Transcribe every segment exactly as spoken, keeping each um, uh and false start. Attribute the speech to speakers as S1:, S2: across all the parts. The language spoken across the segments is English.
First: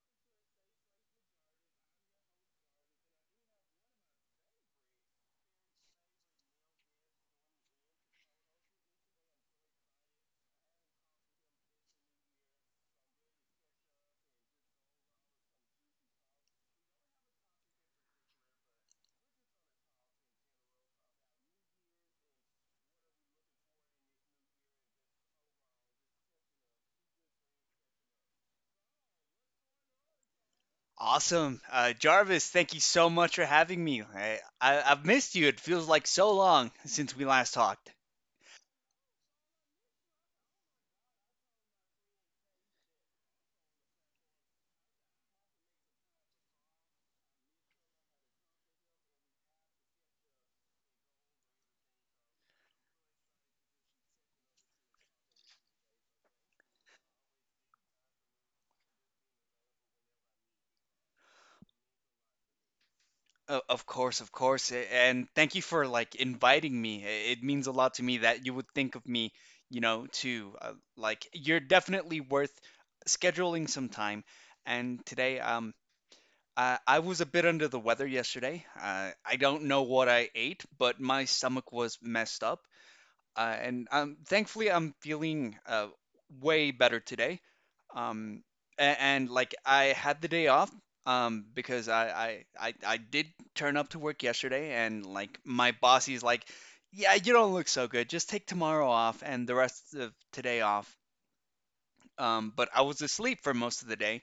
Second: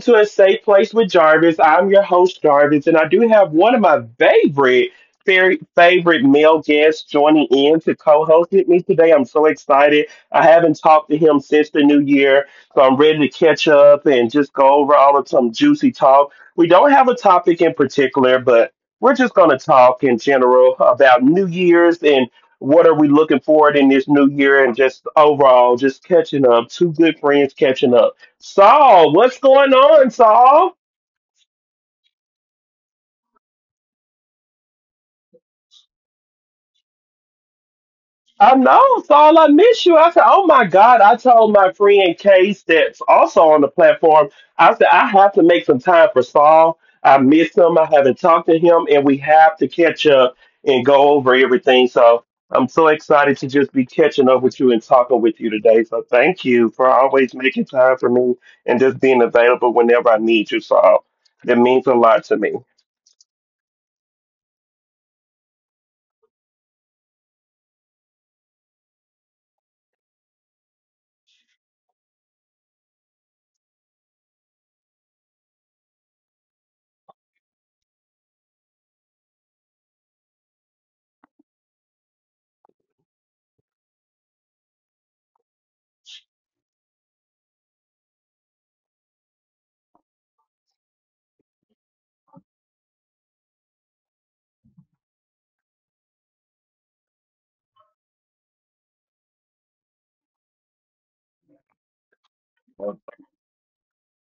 S1: to A Safe Place with Jarvis. I'm your host, Jarvis, and I do have one of my favorite, very favorite male guests joining in to co host with me today. I'm so excited. I haven't talked to him since the new year, so I'm ready to catch up and just go over all of some juicy talk. We don't have a topic in particular, but we're just going to talk in general about New Year's and what are we looking forward in this new year and just overall just catching up two good friends catching up. Saul, what's going on, Saul?
S2: Awesome. Uh, Jarvis, thank you so much for having me. I, I, I've missed you. It feels like so long since we last talked.
S1: I know, Saul, I miss you. I said, oh my God. I told my friend Case that's also on the platform, I said, I have to make some time for Saul. I miss him. I haven't talked to him, and we have to catch up and go over everything. So I'm so excited to just be catching up with you and talking with you today. So thank you for always making time for me and just being available whenever I need you, Saul. That means a lot to me.
S2: O- Of course, of course. a- And thank you for like inviting me. I- It means a lot to me that you would think of me, you know, too. Uh, like you're definitely worth scheduling some time. And today, um, I, I was a bit under the weather yesterday. Uh, I don't know what I ate, but my stomach was messed up. Uh, and um, Thankfully, I'm feeling uh, way better today. Um, and, and like I had the day off um, because I, I I I did turn up to work yesterday, and like my boss is like, "Yeah, you don't look so good. Just take tomorrow off and the rest of today off." Um, but I was asleep for most of the day.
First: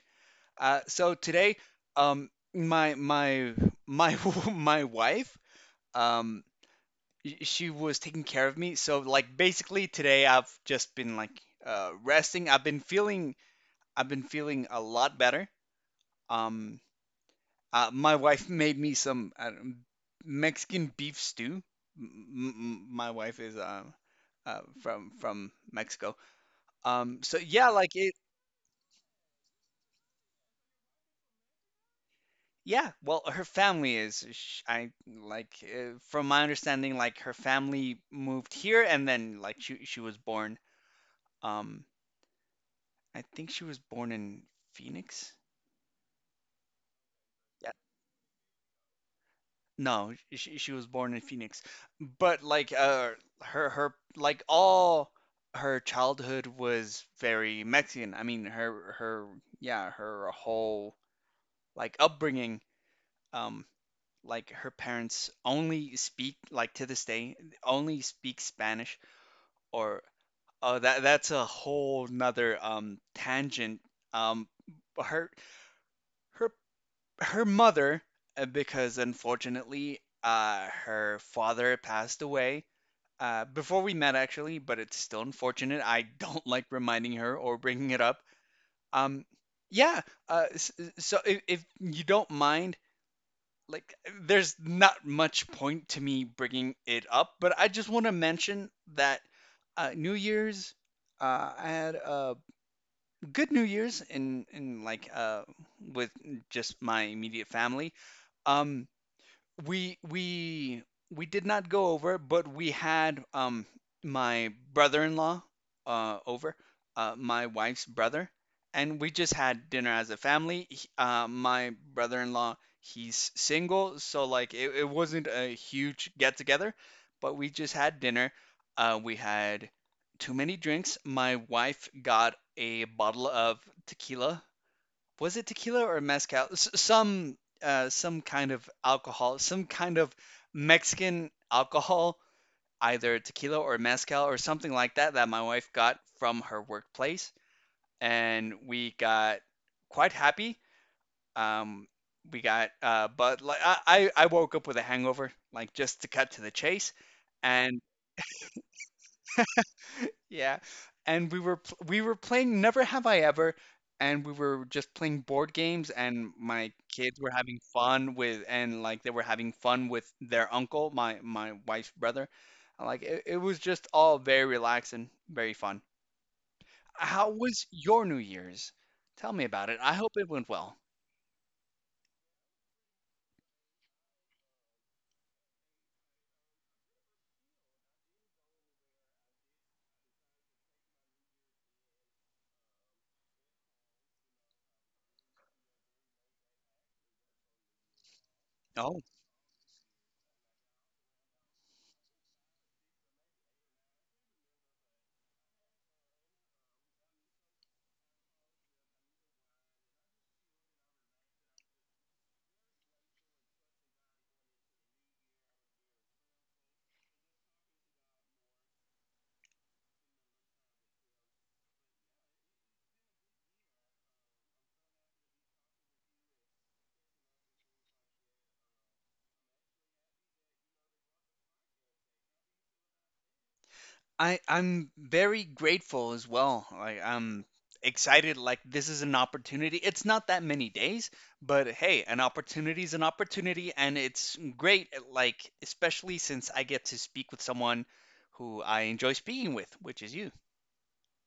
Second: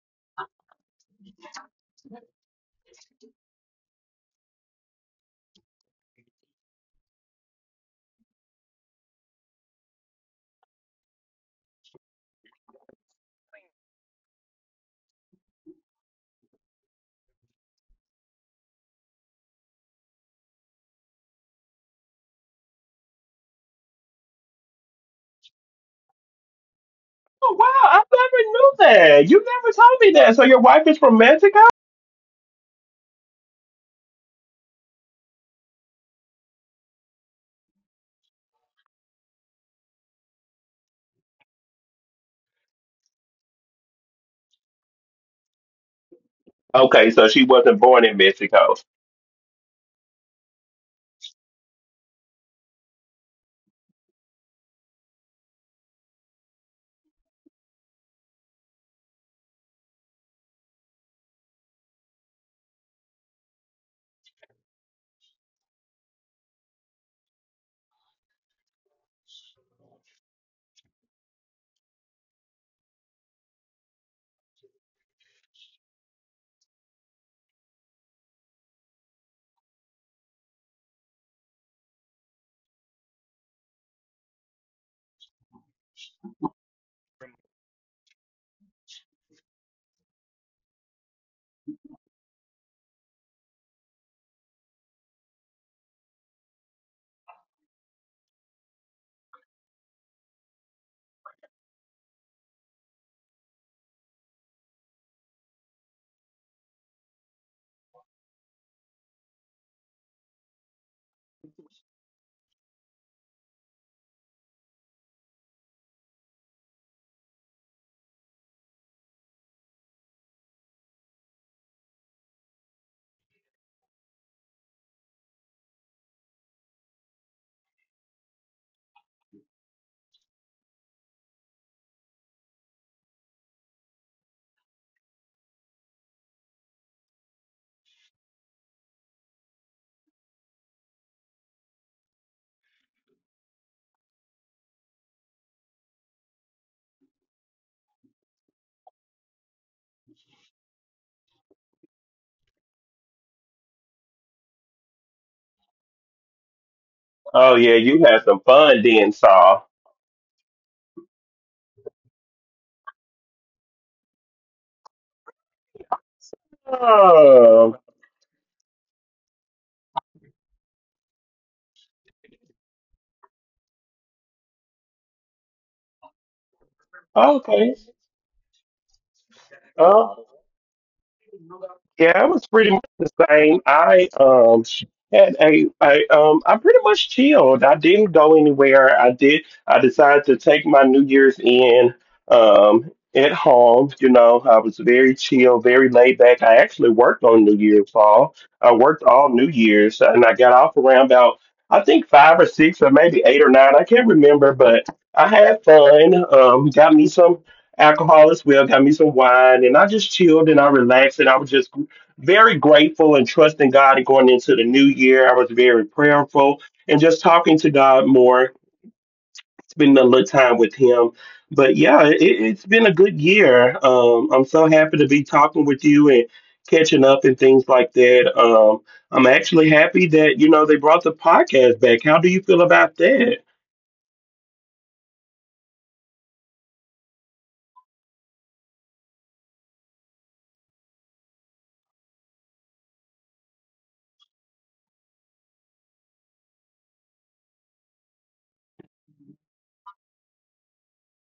S2: Uh, so today, um, my my my my wife um, she was taking care of me. So like basically today I've just been like uh, resting. I've been feeling I've been feeling a lot better. Um, uh, my wife made me some I Mexican beef stew. M- m- my wife is uh, uh, from from Mexico. Um, so
S1: Oh
S2: yeah,
S1: wow,
S2: like
S1: I
S2: it.
S1: never knew that. You never told me that. So your wife is from Mexico?
S2: Yeah, well, her family is. Sh I Like, uh, from my understanding, like her family moved here, and then like she she was born. Um, I think she was born in Phoenix.
S1: Okay, so she
S2: Yeah.
S1: wasn't born in Mexico.
S2: No, she she was born in Phoenix, but like uh her her like all her childhood was very Mexican. I mean her her yeah her whole like upbringing, um like her parents only speak, like to this day, only speak Spanish. Or oh, that that's a whole nother um tangent. um her her Her mother, uh, because unfortunately, uh, her father passed away uh, before we met, actually, but it's still unfortunate. I don't like reminding her or bringing it up. Um, yeah, uh, s- so if, if you don't mind, like, there's not much point to me bringing it up, but I just want to mention that, uh, New Year's. Uh, I had a good New Year's in in like uh with just my immediate family. Um, we we we did not go over, but we had, um my brother-in-law, uh over, uh my wife's brother, and we just had dinner as a family. He- Uh, my brother-in-law, he's single, so like it, it wasn't a huge get-together, but we just had dinner. Uh, we had too many drinks. My wife got a bottle of tequila. Was it tequila or mezcal? S- some uh, some kind of alcohol, some kind of Mexican alcohol, either tequila or mezcal or something like that, that my wife got from her workplace, and we got quite happy. Um, we got uh, But like I I I woke up with a hangover, like just to cut to the chase,
S1: Oh yeah,
S2: and.
S1: you had some fun then, Saul.
S2: Yeah. And we were pl- we were playing Never Have I Ever, and we were just playing board games, and my kids were having
S1: Oh,
S2: fun with, and like they were having fun with their uncle, my my wife's brother. Like it, it was just all very relaxing, very fun. How was
S1: okay.
S2: your New Year's? Tell me about it. I hope it went well.
S1: Yeah, it was pretty much the same. I um had a I um I pretty much chilled. I didn't go anywhere. I did I decided to take my New Year's in um at home. You know, I was very chill, very laid back. I actually worked on New Year's all. I worked all New Year's and I got off around about I think five or six or maybe eight or nine. I can't remember, but I had fun. Um got me some alcohol as well, got me some wine, and I just chilled and I relaxed and I was just very grateful and trusting God and going into the new year. I was very prayerful and just talking to God more, spending a little time with him. But yeah, it, it's been a good year. Um, I'm so happy to be talking with you and catching up and things like that. Um, I'm actually happy that you know they brought the podcast back. How do you feel about that?
S2: I I'm very grateful as well. Like I'm excited, like this is an opportunity. It's not that many days, but hey, an opportunity is an opportunity, and it's great, like especially since I get to speak with someone who I enjoy speaking with, which is you.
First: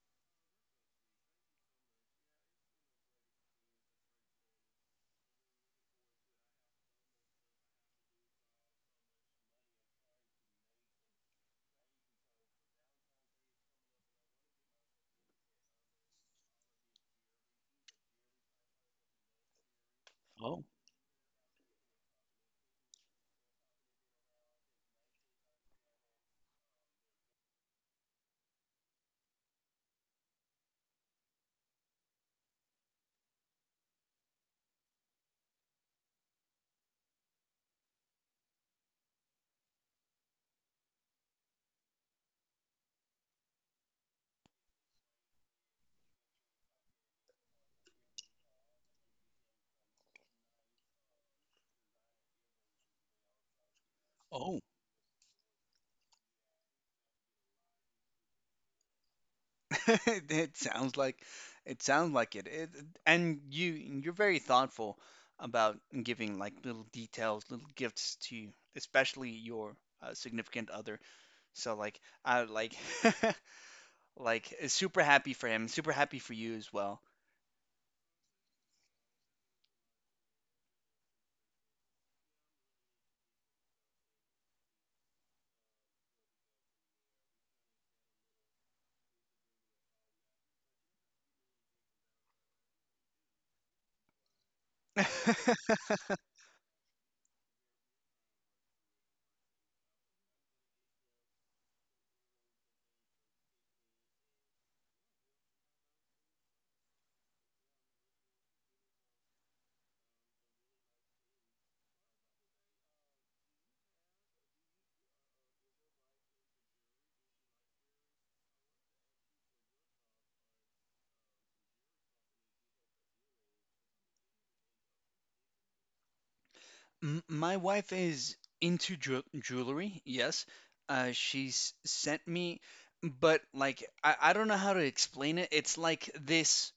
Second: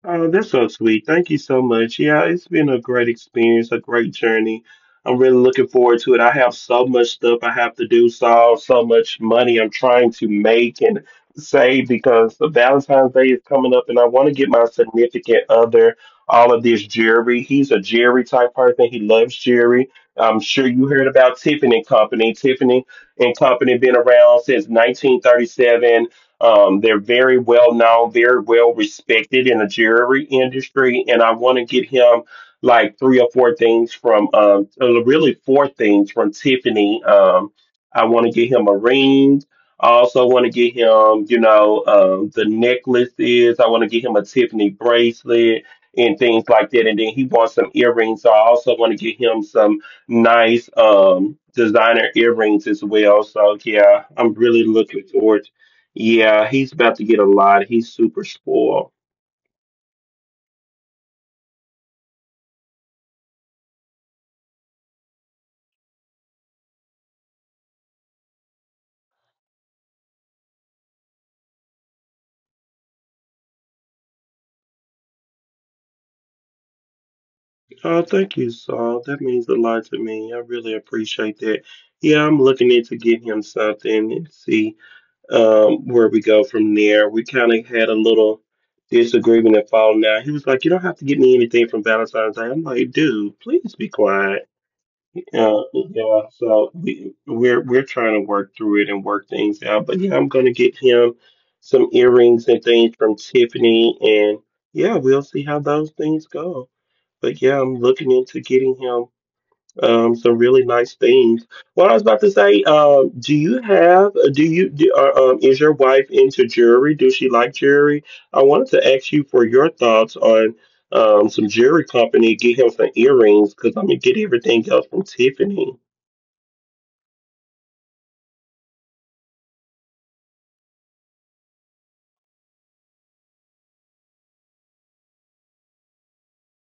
S1: Oh, that's so sweet. Thank you so much. Yeah, it's been a great experience, a great journey. I'm really looking forward to it. I have so much stuff I have to do, so so much money I'm trying to make and save because the Valentine's Day is coming up and I want to get my significant other all of this jewelry. He's a jewelry type person. He loves jewelry. I'm
S2: Oh,
S1: sure you heard about Tiffany and Company. Tiffany and Company been around since nineteen thirty-seven. Um, they're very well known, very well respected in the jewelry industry, and I want to get him like three or four things from, um, uh, really four things from Tiffany. Um, I want to get him a ring. I also want to get him, you know, um, the necklaces. I want to get him a Tiffany bracelet and things like that. And then he wants some earrings. So I also want to get him some nice um, designer earrings as well. So yeah, I'm
S2: oh,
S1: really looking forward. Yeah, he's about to get a lot. He's super spoiled.
S2: it sounds like it sounds like it. It and you You're very thoughtful about giving like little details, little gifts to, especially your, uh, significant other. So like I like, like eh, super happy for him, super happy for you as well.
S1: Oh, thank you, Saul. That means a lot to me. I really appreciate that. Yeah, I'm looking into getting him something and see um, where we go from there. We kind of had a little disagreement and falling out. He was like, "You don't have to get me anything from Valentine's Day." I'm like, "Dude, please be quiet." Yeah, yeah. So we we're we're trying to work through it and work things out. But yeah, I'm gonna get him some earrings and things from Tiffany, and yeah, we'll see how those things go. But yeah, I'm looking into getting him um some really nice things. What I was about to say, um, do you have do you do, uh, um is your wife into jewelry? Does she like jewelry? I wanted to ask you for your thoughts on um some jewelry company, get him some earrings because I'm gonna get everything else from Tiffany.
S2: M- My wife is into jewel jewelry, yes. Uh, she's sent me, but like I, I don't know how to explain it. It's like this.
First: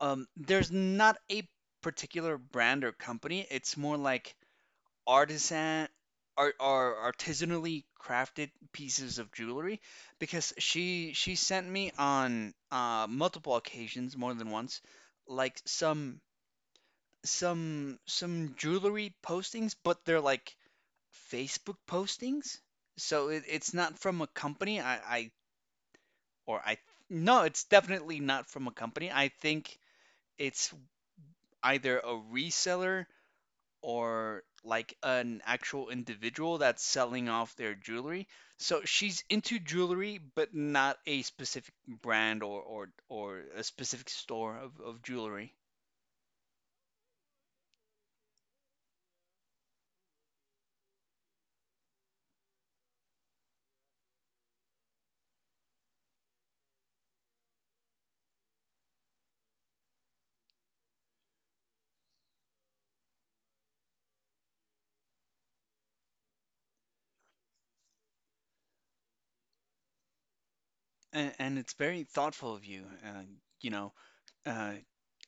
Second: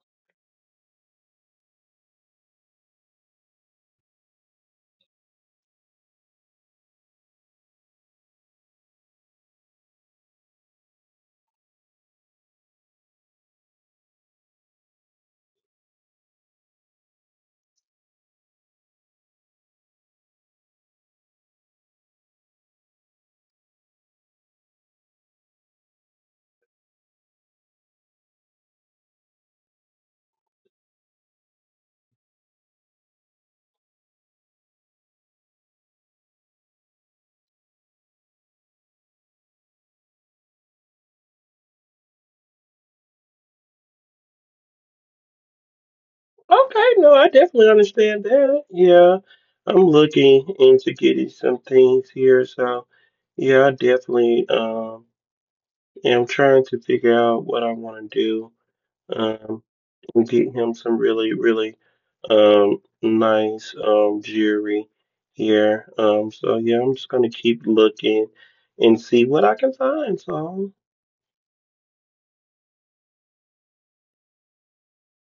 S2: Um, there's not a particular brand or company. It's more like artisan art, are artisanally crafted pieces of jewelry because she she sent me on uh, multiple occasions, more than once, like some some some jewelry postings, but they're like Facebook postings. So it, it's not from a company. I, I or I No, it's definitely not from a company. I think it's either a reseller or like an actual individual that's selling off their jewelry. So she's into jewelry, but not a specific brand or or, or a specific store of, of jewelry.
S1: Okay, no, I definitely understand that. Yeah, I'm looking into getting some things here, so yeah, I definitely um am trying to figure out what I want to do um and get him some really really um nice um jewelry here. Um, so yeah, I'm just gonna keep looking and see what I can find. So.
S2: And, and it's very thoughtful of you, uh, you know, uh,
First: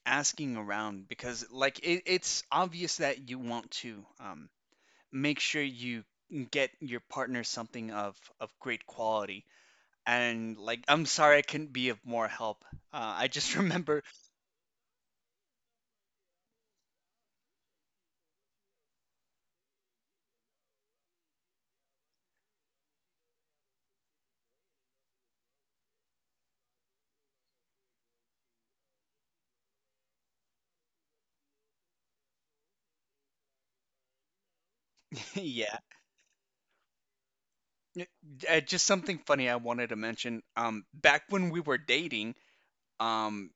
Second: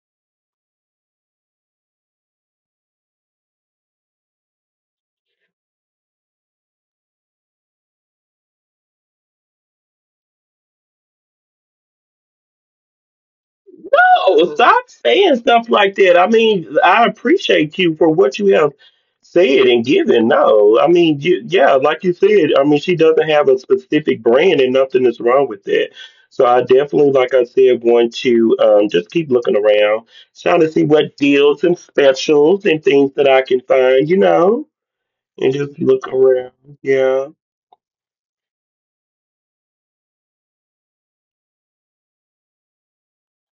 S2: asking around because like it, it's obvious that you want to, um, make sure you get your partner something of of great quality. And like, I'm sorry I couldn't be of more help. Uh, I just remember,
S1: No, stop saying stuff like that. I mean, I appreciate you for what you have said and given. No, I mean, you, yeah, like you said, I mean, she doesn't have a specific brand and nothing is wrong with that. So I definitely, like I said, want to um, just keep looking around, trying to see what deals and specials and things that I can find, you know, and
S2: yeah.
S1: just look around. Yeah.
S2: Y- Uh, just something funny I wanted to mention. Um, back when we were dating, um,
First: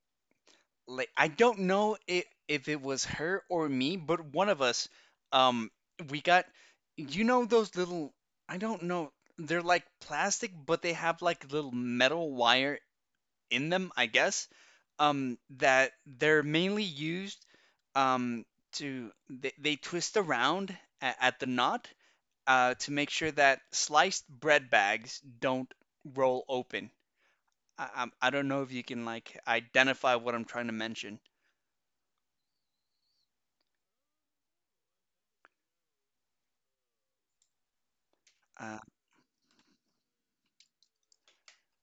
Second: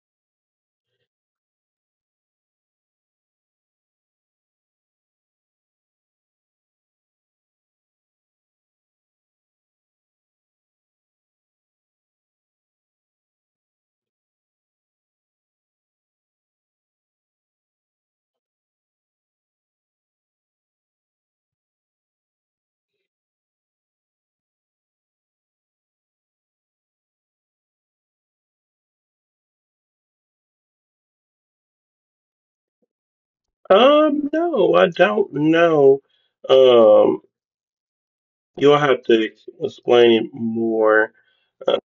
S2: like I don't know if if it was her or me, but one of us, um, we got, you know, those little, I don't know, they're like plastic, but they have like little metal wire in them, I guess. Um, that they're mainly used, um, to they, they twist around at, at the knot, uh, to make sure that sliced bread bags don't roll open. I, I'm, I don't know if you can like identify what I'm trying to mention.
S1: Um, no, I don't know. Um, you'll
S2: Uh,
S1: have to ex- explain it more. Uh,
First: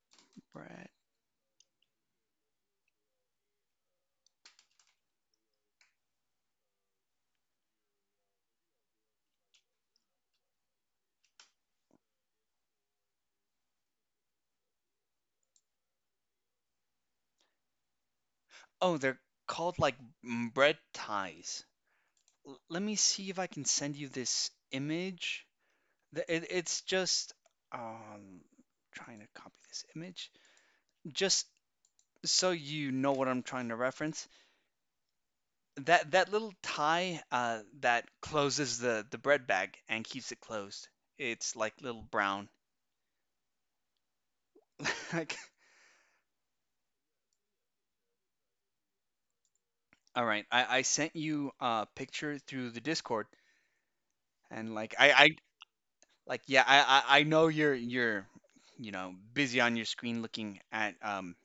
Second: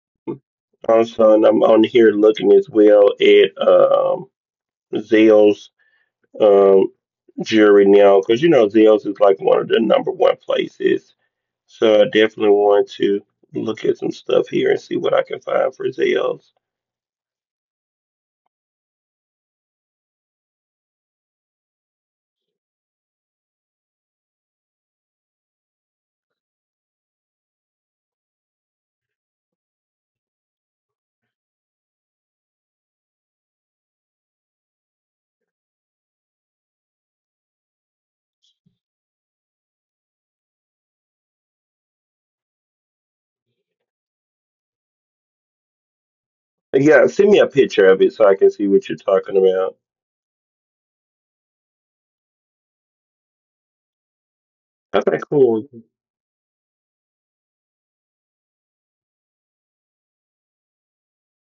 S2: Bread.
S1: Also, and I'm on here looking as well at um, Zell's um, jury now, because you know Zell's is like one of the number one places. So I definitely want to look at some stuff here and see what I can find for Zell's.
S2: Oh, they're called like m- bread ties. L- let me see if I can send you this image. The- It, it's just um, trying to copy this image just so you know what I'm trying to reference. That that little tie uh, that closes the the bread bag and keeps it closed. It's like little brown. Like,
S1: Yeah, send me a picture of it so I can see what you're talking about.
S2: all right, I, I sent you a picture through the Discord, and like I,
S1: Okay,
S2: I
S1: cool.
S2: like yeah, I, I I know you're you're you know busy on your screen looking at, um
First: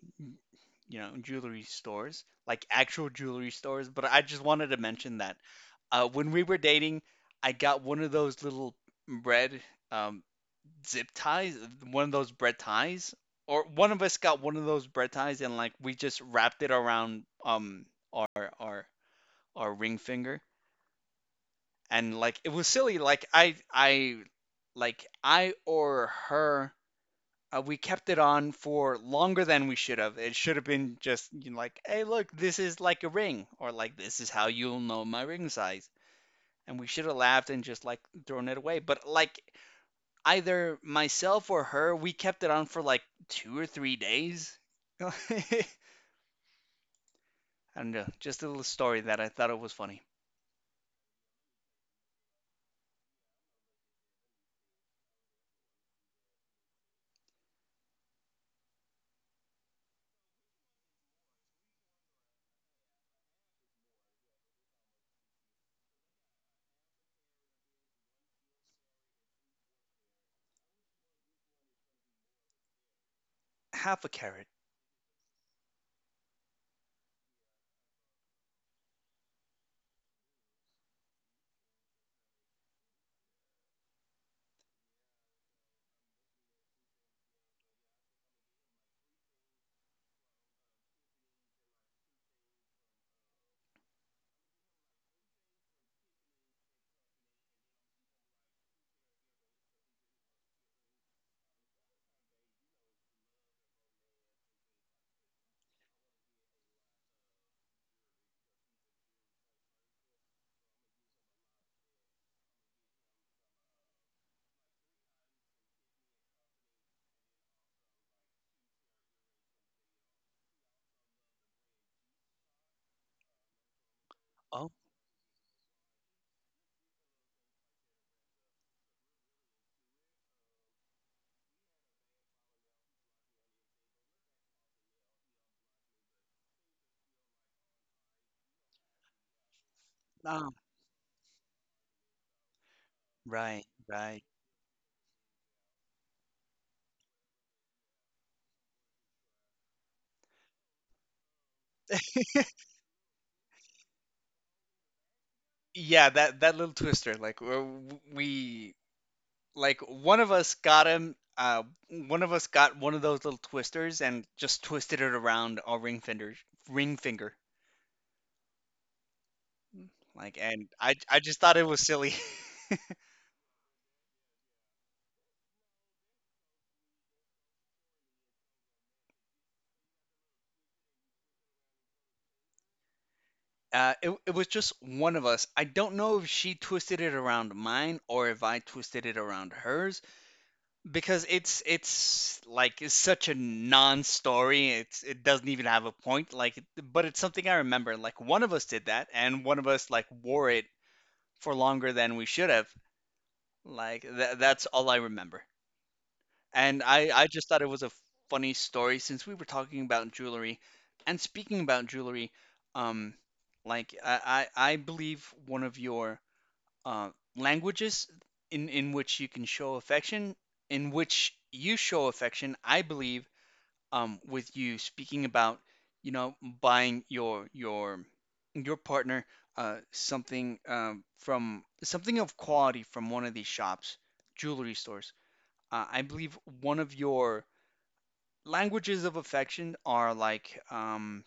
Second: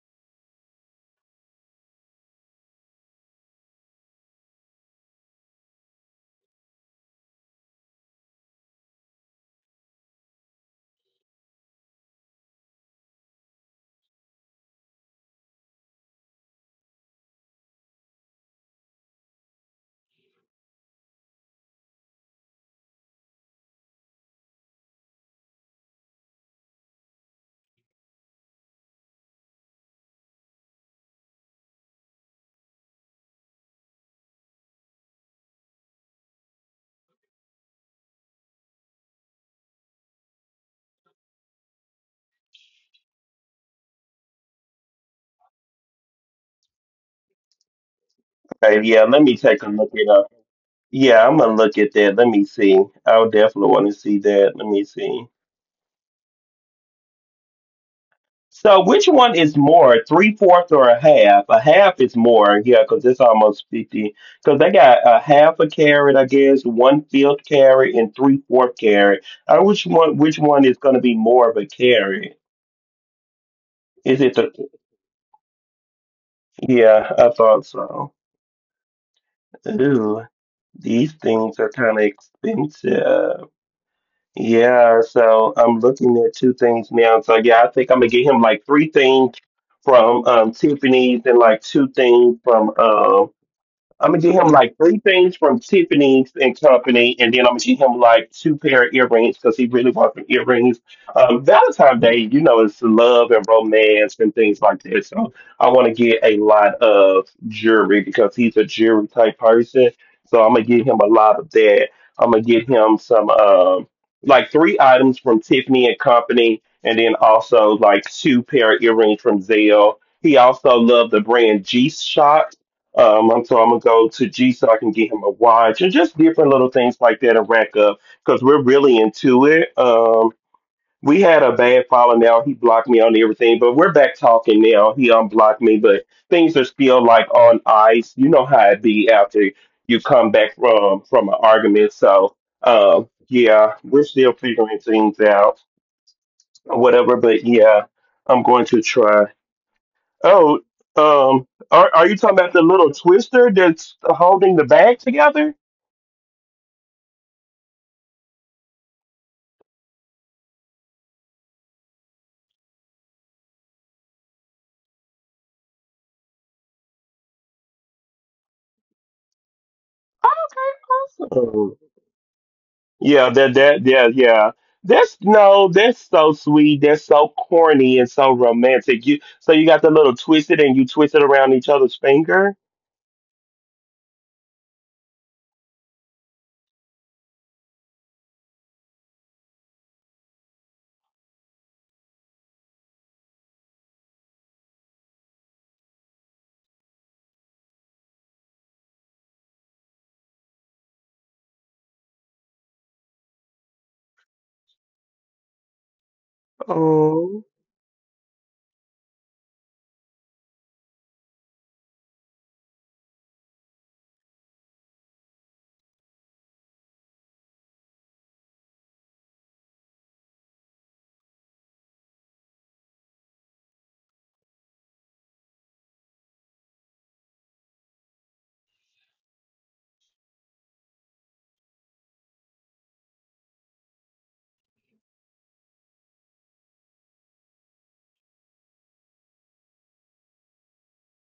S2: you know jewelry stores, like actual jewelry stores, but I just wanted to mention that, uh, when we were dating, I got one of those little bread, um, zip ties, one of those bread ties, or one of us got one of those bread ties, and like we just wrapped it around, um our our our ring finger, and like it was silly like I I like I or her, uh, we kept it on for longer than we should have. It should have been just, you know, like, hey, look, this is like a ring, or like this is how you'll know my ring size. And we should have laughed and just like thrown it away. But like either myself or her, we kept it on for like two or three days. I don't know. Just a little
S1: Okay,
S2: story
S1: yeah,
S2: that I
S1: let me
S2: thought it was
S1: take a
S2: funny.
S1: look at it up. Yeah, I'm gonna look at that. Let me see. I'll definitely want to see that. Let me see. So which one is more, three fourths or a half? A half is more, yeah, because it's almost fifty. Because they got a half a carrot, I guess, one fifth carrot, and three fourth carrot. I which one? Which one is going to be more of a carrot?
S2: Half a
S1: Is it
S2: carrot.
S1: the? Yeah, I thought so. Ooh, these things are kind of expensive. Yeah, so I'm looking at two things now. So yeah, I think I'm gonna get him like three things from um Tiffany's and like two things from um. I'm gonna get him like three things from Tiffany's and Company, and then I'm gonna get him like two pair of earrings because he really wants some earrings. Um, Valentine's Day, you know, is love and romance and things like that. So I want to get a lot of jewelry because he's a jewelry type person. So I'm gonna get him a lot of that. I'm gonna get him some um, like three items from Tiffany and Company, and then also like two pair of earrings from Zelle. He also loved the brand G Shock, um, I'm, so I'm gonna go to G
S2: Oh,
S1: so I can get him a watch and just different little things like that and rack up because we're really into it. Um, we had a bad falling now. He blocked me on everything, but we're back talking now. He unblocked me, but things are still like on ice. You know how it be after you come
S2: no.
S1: back from from an argument. So um,
S2: Right,
S1: yeah, we're
S2: right.
S1: still figuring things out, whatever. But yeah, I'm going to try. Oh, um, are are you talking about the little twister that's holding the bag together?
S2: Yeah, that that little twister. Like w- we, like one of us got him. Uh, one of us got one of those little twisters and just twisted it around our ring finger, ring finger. Like, and I I just thought it was
S1: Oh,
S2: silly.
S1: yeah, that that yeah yeah. That's no, that's so sweet. That's so corny and so romantic. You so you got the little twisted and you twist it around each other's finger.
S2: Uh, it, it was just one of us. I don't know if she twisted it around mine or if I twisted it around hers, because it's it's like it's such a non-story. It's it doesn't even have a point. Like, but it's something I remember. Like one of us did that, and one of us like wore it for longer than we should have. Like th that's all I remember. And I, I just
S1: Oh,
S2: thought it was a funny story since we were talking about jewelry. And speaking about jewelry, um, like I, I, I believe one of your uh, languages in, in which you can show affection, in which you show affection, I believe, um, with you speaking about, you know, buying your your your partner, uh, something, um, from something of quality from one of these shops, jewelry stores. Uh, I believe one of your languages of affection are like, um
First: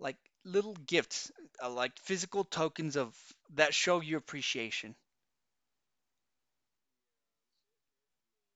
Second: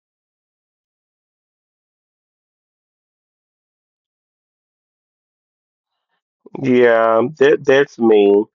S2: like little gifts, uh, like physical tokens of that show your appreciation.
S1: yeah, that that's me.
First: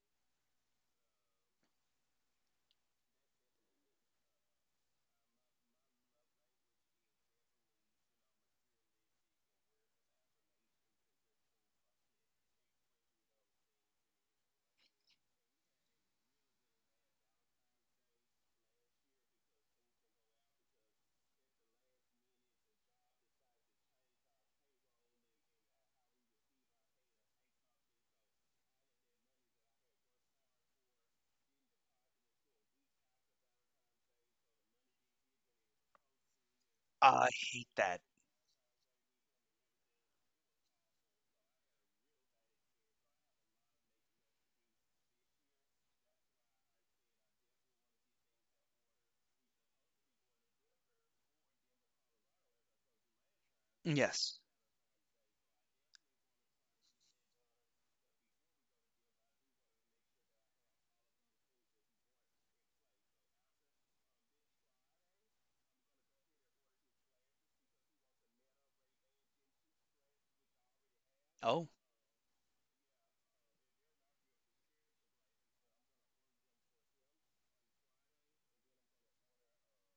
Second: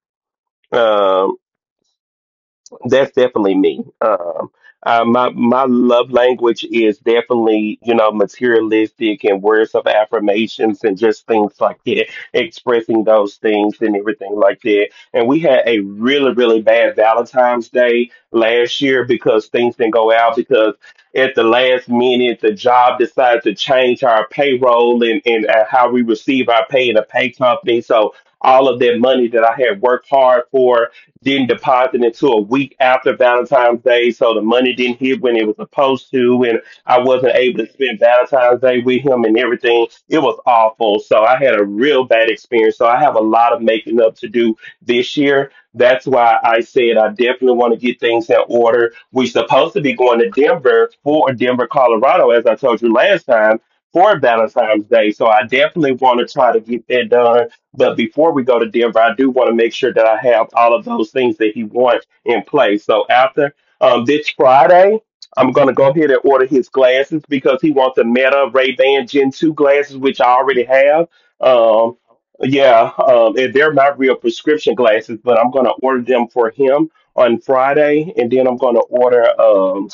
S1: That's definitely me. Um, uh, my my love language is definitely you know materialistic and words of affirmations and just things like that, expressing those things and everything like that. And we had a really really bad Valentine's Day last year because things didn't go out because at the last minute the job decided to change our payroll and and uh, how we receive our pay in a pay company. So all of that money that I had worked hard for didn't deposit until a week after Valentine's Day, so the money didn't hit when it was supposed to, and I
S2: I
S1: wasn't able
S2: hate
S1: to
S2: that.
S1: spend Valentine's Day with him and everything. It was awful. So I had a real bad experience. So I have a lot of making up to do this year. That's why I said I definitely want to get things in order. We're supposed to be going to Denver for Denver, Colorado, as I told you last time, for
S2: Yes.
S1: Valentine's Day. So I definitely want to try to get that done, but before we go to Denver, I do want to make sure that I have all of those things that he wants in place. So after um, this Friday, I'm going to go ahead and order his glasses because he wants the Meta Ray-Ban Gen two glasses, which I already have.
S2: Oh.
S1: Um, yeah, um, and they're not real prescription glasses, but I'm going to order them for him on Friday. And then I'm going to order um,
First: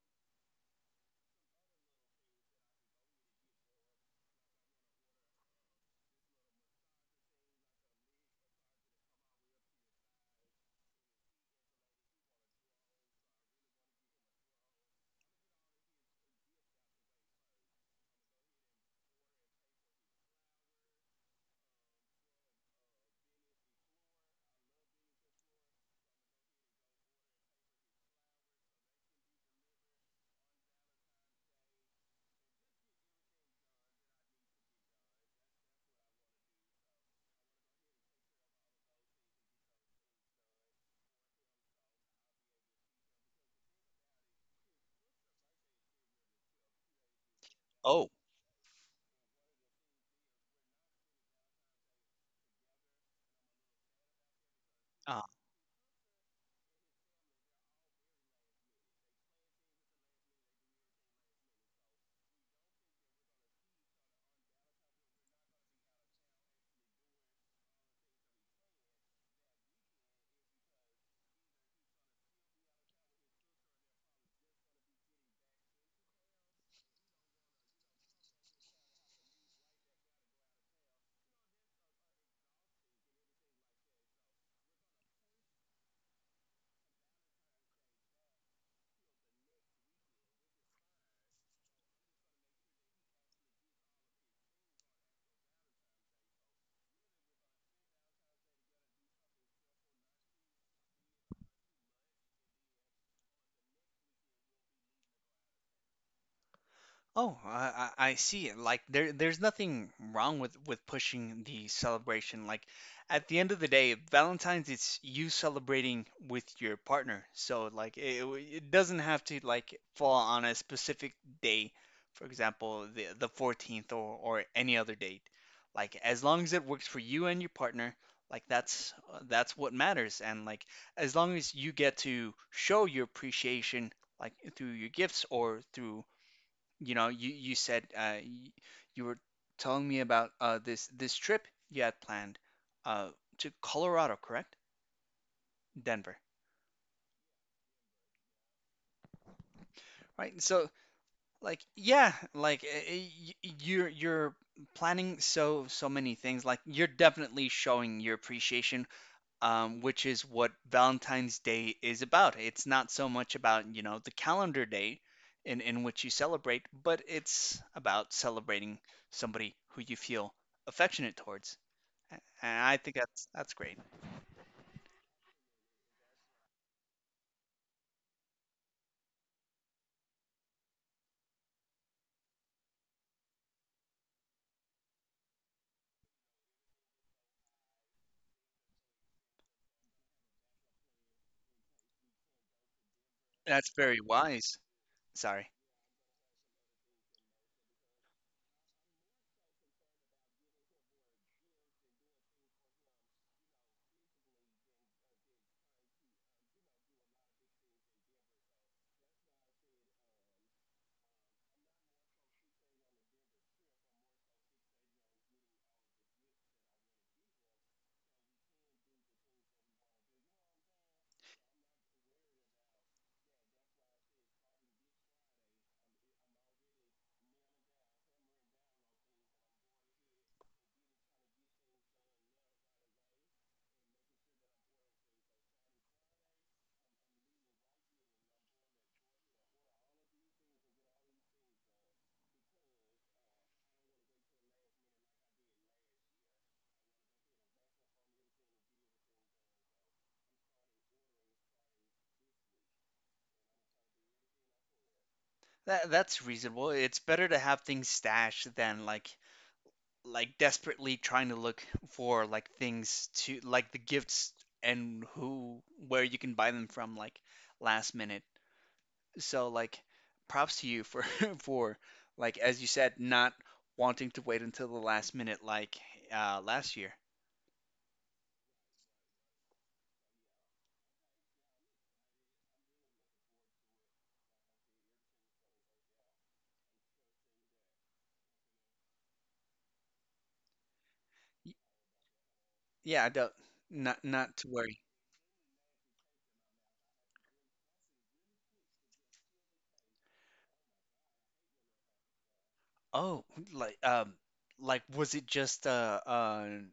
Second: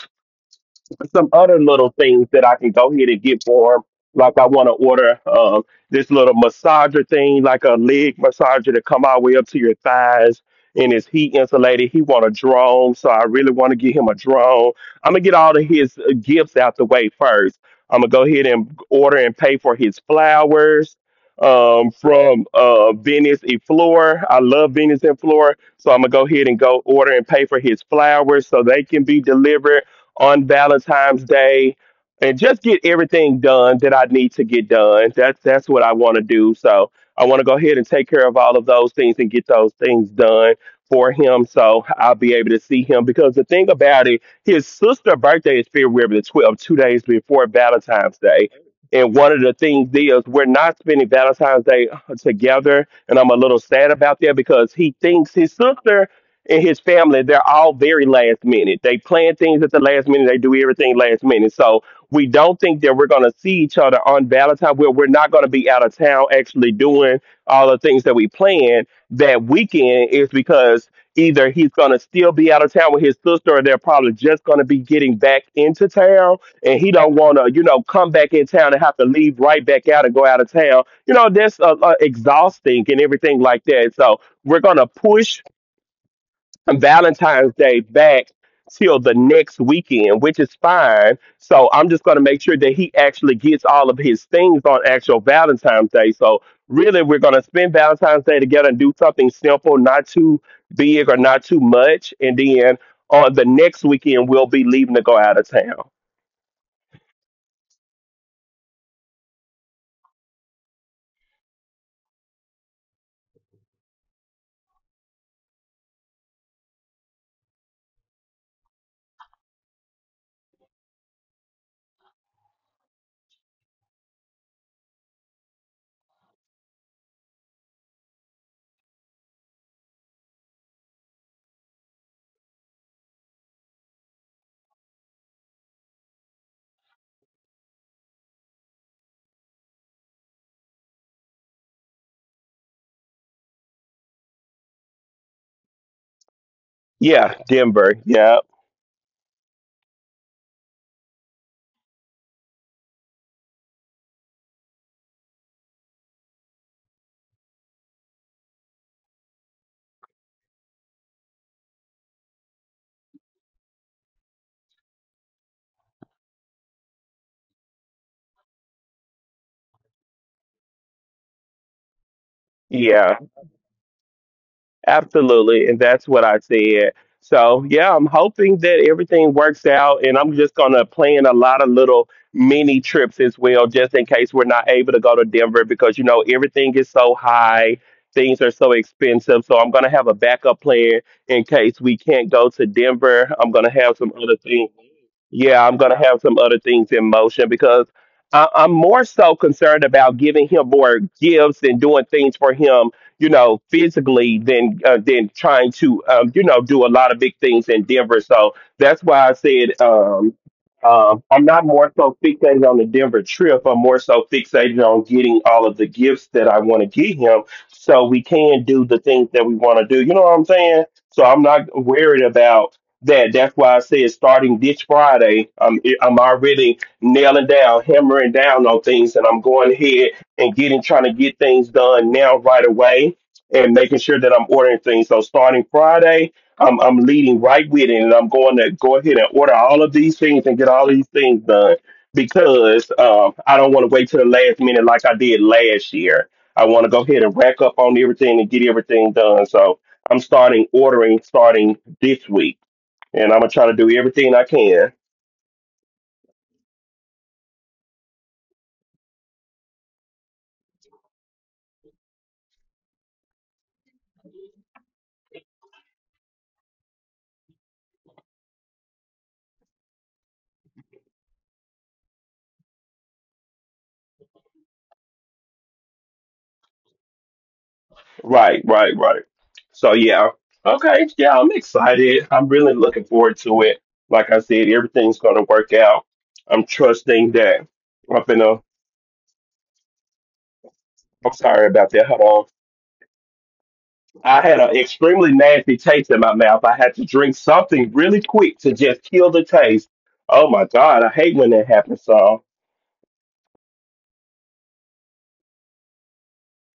S1: some other little things that I can go ahead and get for him. Like I want to order um, this little massager thing, like a leg massager to come all the way up to your thighs, and it's heat insulated. He want a drone, so I really want to get him a drone. I'm gonna get all of his uh, gifts out the way first. I'm gonna go ahead and order and pay for his flowers um, from uh, Venice and Flora. I love Venice and Flora, so I'm gonna go ahead and go order and pay for his flowers so they can be delivered on Valentine's Day and just get everything done that I need to get done. That's that's what I want to do. So I want to go ahead and take care of all of those things and get those things done for him so I'll be able to see him because the thing about it, his sister's birthday is February the twelfth, two days before
S2: Oh.
S1: Valentine's Day. And one of the things is we're not spending Valentine's Day together. And I'm a little sad about that because he thinks his sister and his family, they're all very last minute. They plan things at the last minute. They do everything last minute. So we don't think that we're going to see each other on Valentine's, where we're not going to be out of town actually doing all the things that we planned that weekend is because either he's going to still be out of town with his sister or they're probably just going to be getting back into town and he don't want to you know come back in town and have to leave right back out and go out of town you know that's uh, uh, exhausting and everything like that, so we're going to push Valentine's Day back till the next weekend, which is fine. So I'm just going to make sure that he actually gets all of his things on actual Valentine's Day. So really, we're going to spend Valentine's Day together and do something simple, not too big or not too much. And then on the next weekend, we'll be leaving to go out of town.
S2: Oh, I, I I see. Like there there's nothing wrong with with pushing the celebration. Like at the end of the day, Valentine's, it's you celebrating with your partner. So like it, it doesn't have to like fall on a specific day, for example, the the fourteenth or or any other date. Like as long as it works for you and your partner, like that's that's what matters. And like as long as you get to show your appreciation, like through your gifts or through, you know, you you said, uh, y- you were telling me about, uh, this this trip you had planned, uh, to Colorado, correct? Denver,
S1: Yeah, Denver. Yeah,
S2: right? So like yeah, like eh, eh, y- y- you're you're planning so so many things. Like you're definitely showing your appreciation, um, which is what Valentine's Day is about. It's not so much about, you know, the calendar day in in which you celebrate, but it's about celebrating somebody who you feel affectionate towards. A- And I think
S1: yeah.
S2: that's that's great.
S1: Absolutely, and that's what I said. So yeah, I'm hoping that everything works out, and I'm just gonna plan a lot of little mini trips as well, just in case we're not able to go to Denver because you know everything is so high, things are so expensive. So I'm gonna have a backup plan in case we can't go to Denver. I'm gonna
S2: That's
S1: have
S2: very
S1: some other
S2: wise.
S1: things,
S2: Sorry.
S1: yeah, I'm going to have some other things in motion because I, I'm more so concerned about giving him more gifts and doing things for him, you know, physically than uh, than trying to, um, you know, do a lot of big things in Denver. So that's why I said um, um, I'm not more so fixated on the Denver trip. I'm more so fixated on getting all of the gifts that I want to give him, so we can do the things that we want to do. You know what I'm saying? So I'm not worried about that. That's why I said starting this Friday, I'm I'm already nailing down, hammering down on things, and I'm going ahead and getting trying to get things done now right away, and making sure that I'm ordering things. So starting Friday, I'm I'm leading right with it, and I'm going to go ahead and order all of these things and get all these things done because um, I don't want to wait till the last minute like I did last year. I want to go ahead and rack up on everything and get everything done. So I'm starting ordering starting this week and I'm gonna try to do everything I can.
S2: That that's reasonable. It's better to have things stashed than like like desperately trying to look for like things to like the gifts and who where you can buy them from like last minute. So like props to you for for like, as you said, not wanting to wait until the last minute like uh last year.
S1: Right, right, right. So yeah, okay, yeah, I'm excited. I'm really looking forward to it. Like I said, everything's gonna work out. I'm trusting that. I'm finna. I'm
S2: Y-
S1: sorry about that. Hold on.
S2: Yeah, I don't, not
S1: I
S2: not to
S1: had an
S2: worry.
S1: extremely nasty taste in my mouth. I had to drink something really quick to just kill the taste. Oh my God, I hate when that happens. So
S2: Oh, like um, like was it just uh, an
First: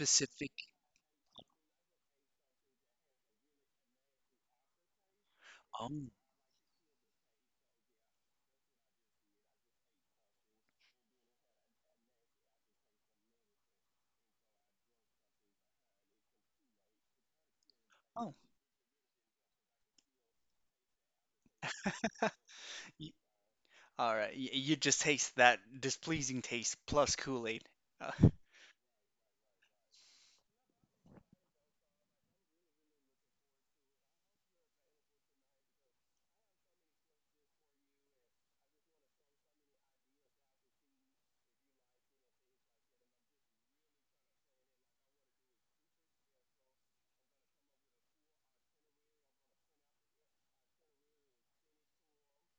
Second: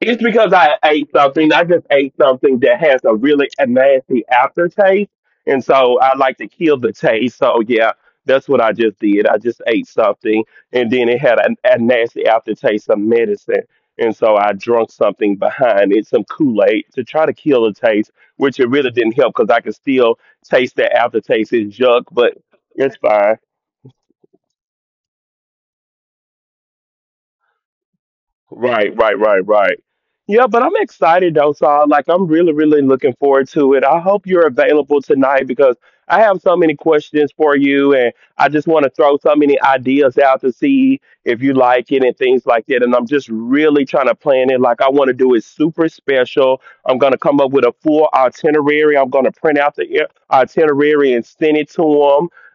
S1: it's because I ate something. I just ate something that has a really nasty aftertaste. And
S2: Oh,
S1: so I like to kill the taste. So yeah, that's what I just did. I just ate something and then it had a, a nasty aftertaste of medicine. And so I drunk something behind it, some Kool-Aid to try to kill the taste,
S2: oh,
S1: which it really didn't help because I could still taste the aftertaste. It's junk, but it's
S2: y-
S1: fine.
S2: all right. Y you just taste that displeasing taste plus Kool-Aid. Uh,
S1: Right, right, right, right. Yeah, but I'm excited though, Saul. Like I'm really, really looking forward to it. I hope you're available tonight because I have so many questions for you and I just want to throw so many ideas out to see if you like it and things like that. And I'm just really trying to plan it. Like I want to do it super special. I'm gonna come up with a full itinerary. I'm gonna print out the i- itinerary and send it to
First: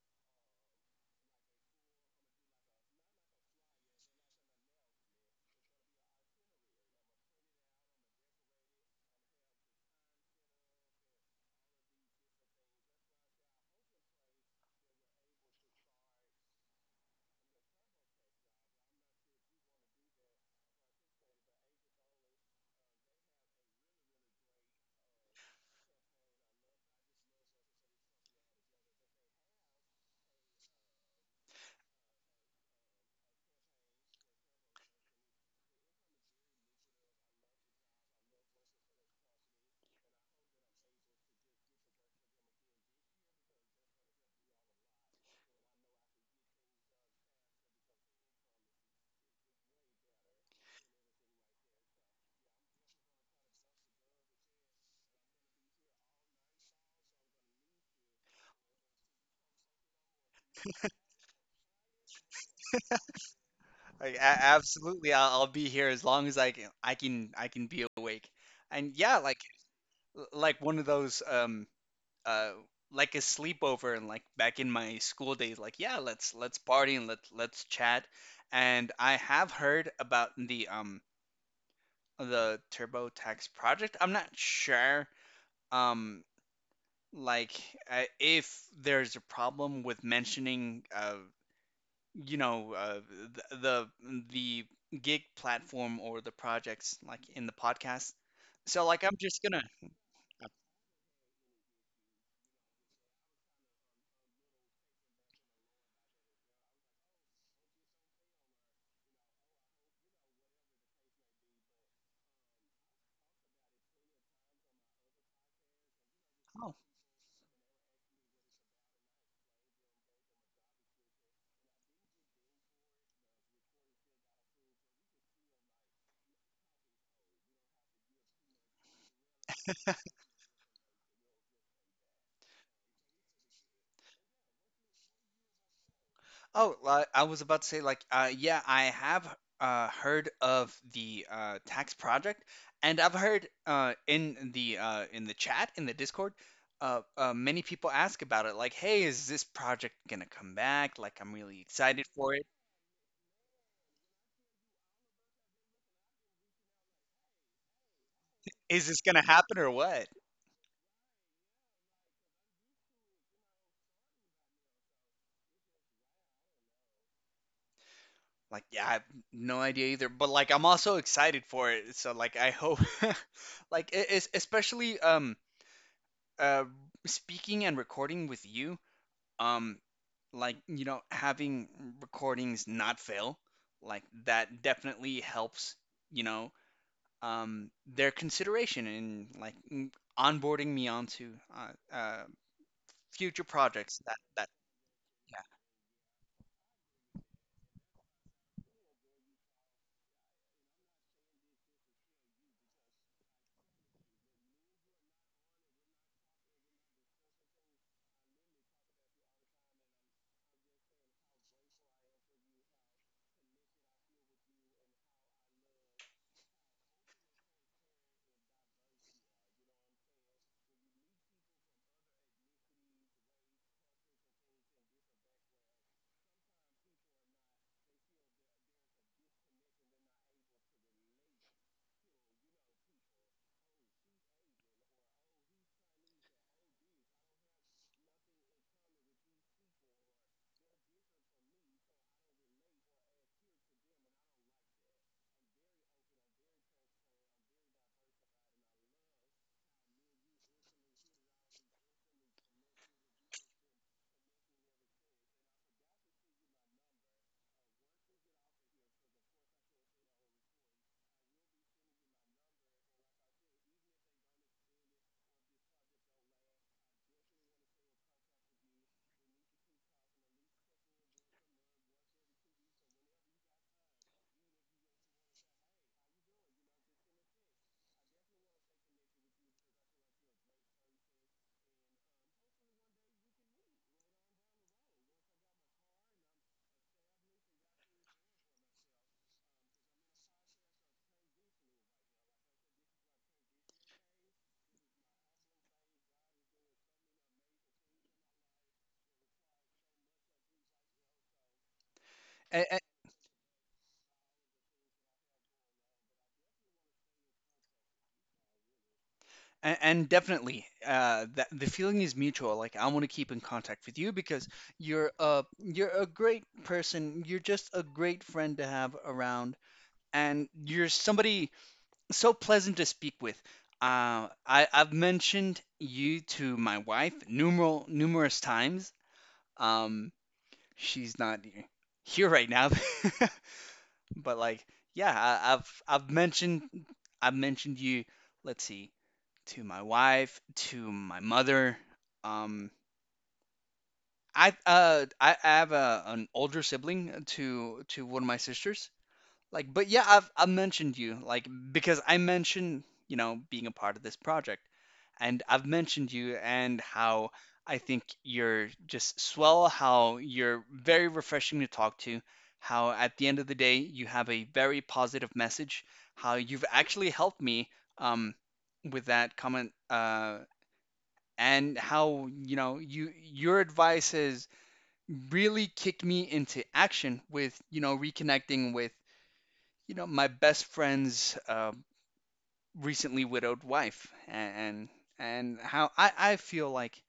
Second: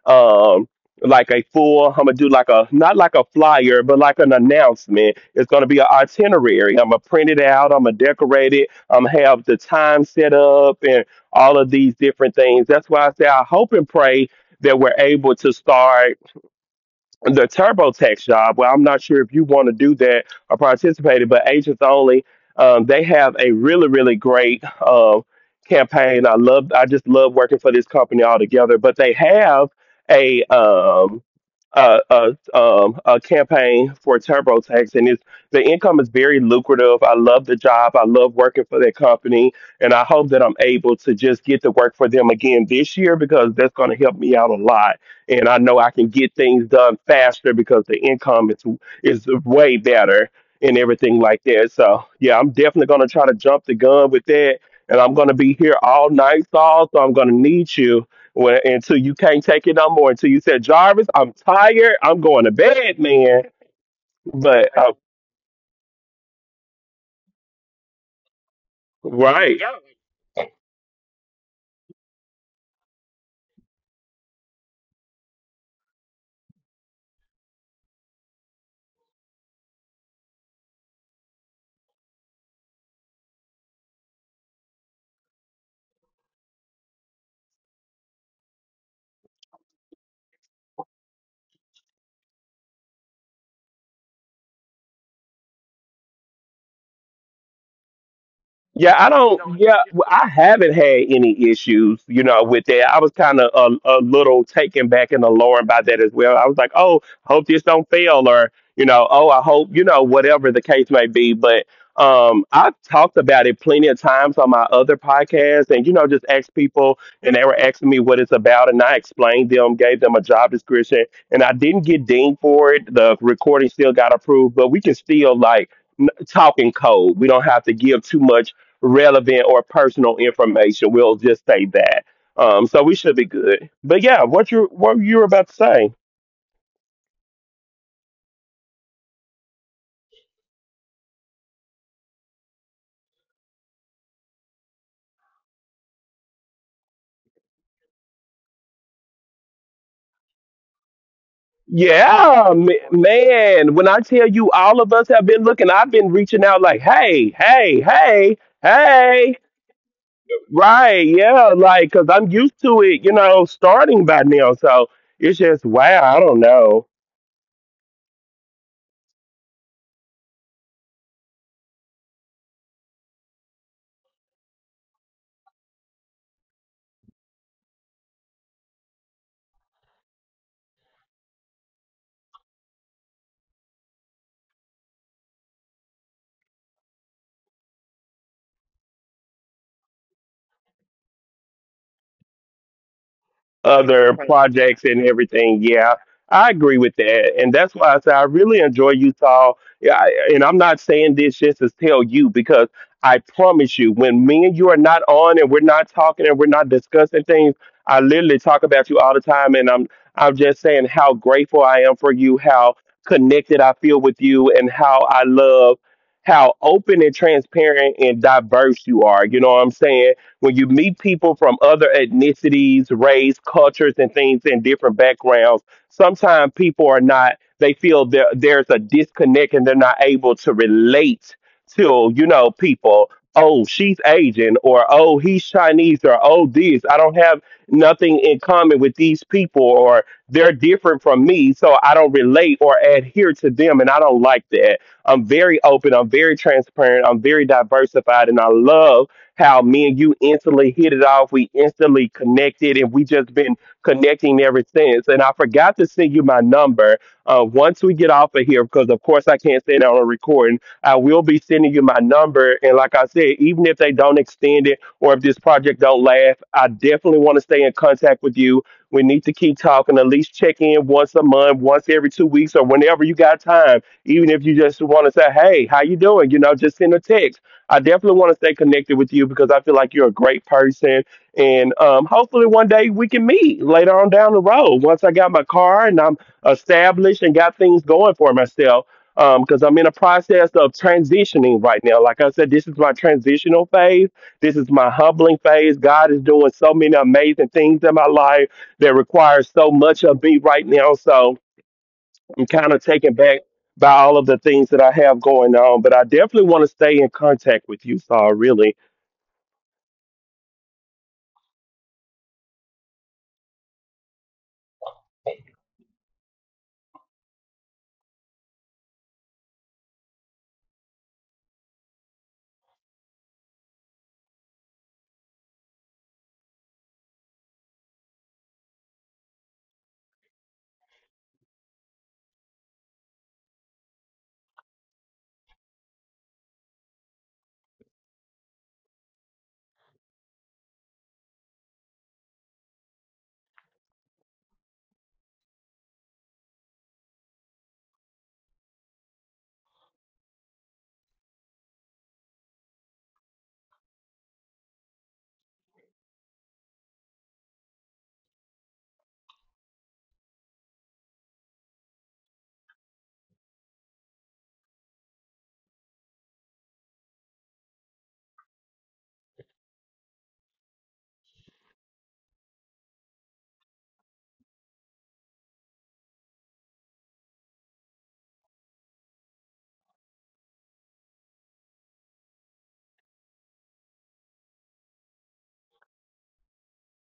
S1: them. Um like a full, I'm gonna do like a not like a flyer, but like an announcement, it's going to be an itinerary. I'm going to print it out. I'm going to decorate it. I'm going to have the time set up and all of these different things. That's why I say I hope and pray that we're able to start the TurboTax job. Well, I'm not sure if you want to do that or participate in, but agents only. Um, they have a really, really great um, campaign. I love. I just love working for this company altogether. But they have a um, a, a, um, a campaign for TurboTax, and it's the income is very lucrative. I love the job. I love working for that company, and I hope that I'm able to just get to work for them again this year because that's going to help me out a lot and I know I can get things done faster because the income is is way better and everything like that. So yeah, I'm definitely gonna try to jump the gun with that, and I'm gonna be here all night, Saul. So I'm gonna need you when, until you can't take it no more. Until you said, Jarvis, I'm tired. I'm going to bed, man.
S2: I, a-
S1: But uh,
S2: absolutely, I'll, I'll be here as long as I can. I can I can be awake. And yeah, like
S1: right.
S2: like one of those um uh like a sleepover and like back in my school days. Like yeah, let's let's party and let let's let's chat. And I have heard about the um. the TurboTax project. I'm not sure. Um, like uh, if there's a problem with mentioning, uh, you know, uh, th- the the gig platform or the projects like in the podcast. So
S1: Yeah,
S2: like I'm
S1: I
S2: just gonna.
S1: don't. Yeah, well, I haven't had any issues, you know, with that. I was kind of a, a little taken back and alarmed by that as well. I was like, oh, hope this don't fail, or you know, oh, I hope you know whatever the case may be. But um, I've talked about it plenty of times on my other podcasts, and you know, just asked
S2: Oh,
S1: people, and they were asking me what it's about, and I explained them, gave them a job description, and I didn't get dinged for it. The recording still got approved, but we can still like talking code. We don't have to give too much relevant or personal information. We'll just say that. Um, so we should be good. But yeah, what you what you were about to say?
S2: Oh, li- I was about to say like uh yeah, I have uh heard of the uh tax project, and I've heard uh in the uh in the chat in the Discord, uh, uh many people ask about it like, hey, is this project gonna come back? Like I'm really excited for it.
S1: Yeah, m- man. When I tell you, all of us have been looking. I've been reaching out like, hey, hey, hey,
S2: Is this gonna
S1: hey.
S2: happen or what?
S1: Right? Yeah, like because I'm used to it. You know, starting by now. So it's just wow. I don't know.
S2: Like yeah, I have no idea either, but like I'm also excited for it. So like I hope like it is, especially um uh speaking and recording with you. Um like you know having recordings not fail, like that definitely helps, you know, um, their consideration in like m- onboarding me onto uh, uh, future projects that
S1: Other Right.
S2: that
S1: projects and
S2: yeah.
S1: everything. Yeah, I agree with that, and that's why I say I really enjoy Utah. Yeah, I, and I'm not saying this just to tell you because I promise you, when me and you are not on and we're not talking and we're not discussing things, I literally talk about you all the time, and I'm I'm just saying how grateful I am for you, how connected I feel with you, and how I love how open and transparent and diverse you are. You know what I'm saying? When you meet people from other ethnicities, race, cultures, and things in different backgrounds, sometimes people are not, they feel there, there's a disconnect and they're not able to relate to, you know, people. Oh, she's Asian, or oh, he's Chinese, or oh, this. I don't have nothing in common with these people, or they're different from me, so I don't relate or adhere to them, and I don't like that. I'm very open, I'm very transparent, I'm very diversified, and I love how me and you instantly hit it off. We instantly connected, and we just been connecting ever since. And I forgot to send you my number. Uh, once we get off of here, because of course I can't send it on a recording, I will be sending you my number. And like I said, even if they don't extend it or if this project don't last, I definitely want to stay in contact with you. We need to keep talking. At least check in once a month, once every two weeks, or whenever you got time. Even if you just want to say, "Hey, how you doing?" You know, just send a text. I definitely want to stay connected with you because I feel like you're a great person. And um, hopefully, one day we can meet later on down the road once I got my car and I'm established and got things going for myself. Because I'm in a process of transitioning right now. Like I said, this is my transitional phase. This is my humbling phase. God is doing so many amazing things in my life that requires so much of me right now. So, I'm kind
S2: and,
S1: of taken back by all of the things that I have going on, but I definitely want to stay in contact with you, Saul. Really,
S2: and, and definitely uh, that the feeling is mutual. Like I want to keep in contact with you because you're a you're a great person, you're just a great friend to have around, and you're somebody so pleasant to speak with. Uh, I, I've mentioned you to my wife numeral numerous times. Um, she's not here right now, but like, yeah, I, I've I've mentioned I've mentioned you. Let's see, to my wife, to my mother. Um, I uh I, I have a, an older sibling to to one of my sisters. Like, but yeah, I've I mentioned you, like because I mentioned, you know, being a part of this project, and I've mentioned you and how I think you're just swell, how you're very refreshing to talk to, how at the end of the day you have a very positive message, how you've actually helped me um with that comment, uh, and how, you know, you your advice has really kicked me into action with, you know, reconnecting with, you know, my best friend's uh, recently widowed wife, and and how I, I feel like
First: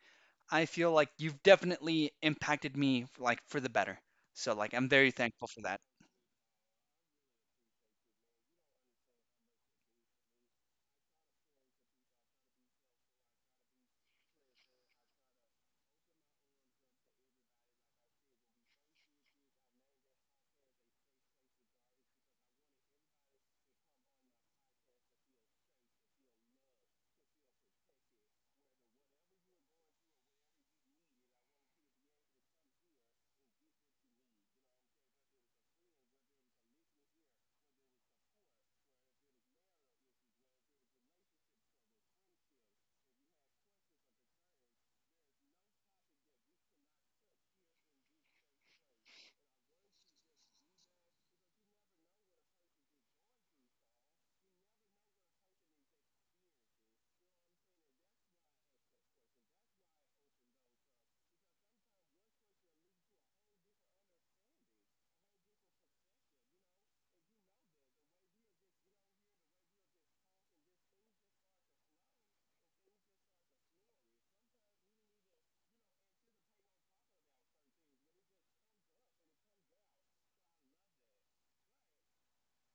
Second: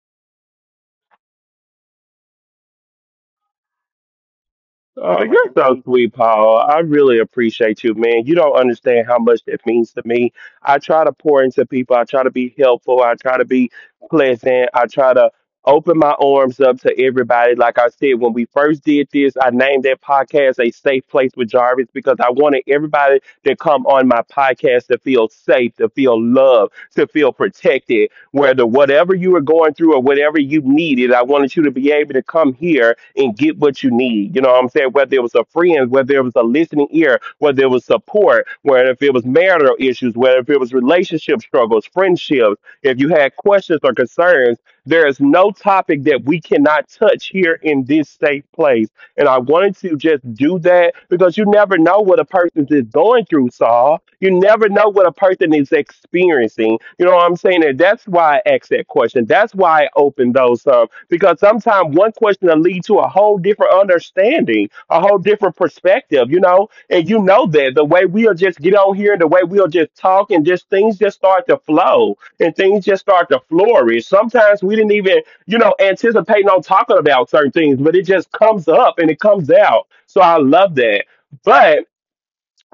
S2: i feel like you've definitely impacted me like for the better, so like I'm very
S1: uh,
S2: thankful
S1: you're
S2: for that.
S1: so sweet, Paul. I really appreciate you, man. You don't understand how much that means to me. I try to pour into people. I try to be helpful. I try to be pleasant. I try to open my arms up to everybody. Like I said, when we first did this, I named that podcast "A Safe Place with Jarvis" because I wanted everybody to come on my podcast to feel safe, to feel loved, to feel protected, whether whatever you were going through or whatever you needed, I wanted you to be able to come here and get what you need. You know what I'm saying? Whether it was a friend, whether it was a listening ear, whether it was support, whether if it was marital issues, whether if it was relationship struggles, friendships, if you had questions or concerns, there is no topic that we cannot touch here in this safe place. And I wanted to just do that because you never know what a person is going through, Saul. You never know what a person is experiencing. You know what I'm saying? And that's why I asked that question. That's why I opened those up because sometimes one question will lead to a whole different understanding, a whole different perspective, you know? And you know that the way we'll just get on here, the way we'll just talk and just things just start to flow and things just start to flourish. Sometimes we didn't even, you know, anticipating on talking about certain things, but it just comes up and it comes out. So I love that. But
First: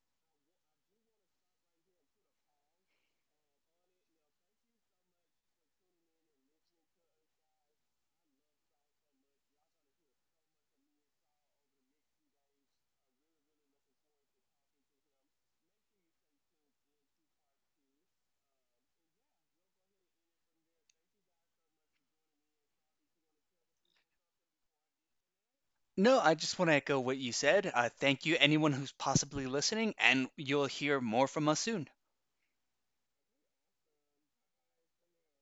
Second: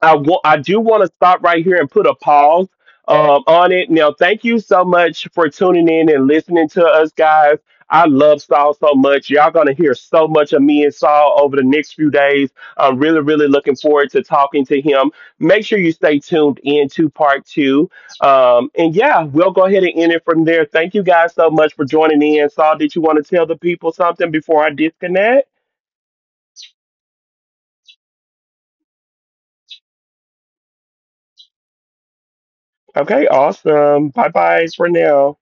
S1: I wa- I do want to stop right here and put a pause um, on it. Now, thank you so much for tuning in and listening to us, guys. I love Saul so much. Y'all gonna hear so much of me and Saul over the next few days. I'm really, really looking forward to talking to him. Make sure you stay tuned in to part two. Um, and yeah, we'll go ahead and end it from there. Thank you guys so much for joining in. Saul, did you want to tell the people something before I disconnect?
S2: No, I just want to echo what you said. Uh, thank you, anyone who's possibly listening, and you'll hear more from us soon.
S1: Okay, awesome. Bye bye for now.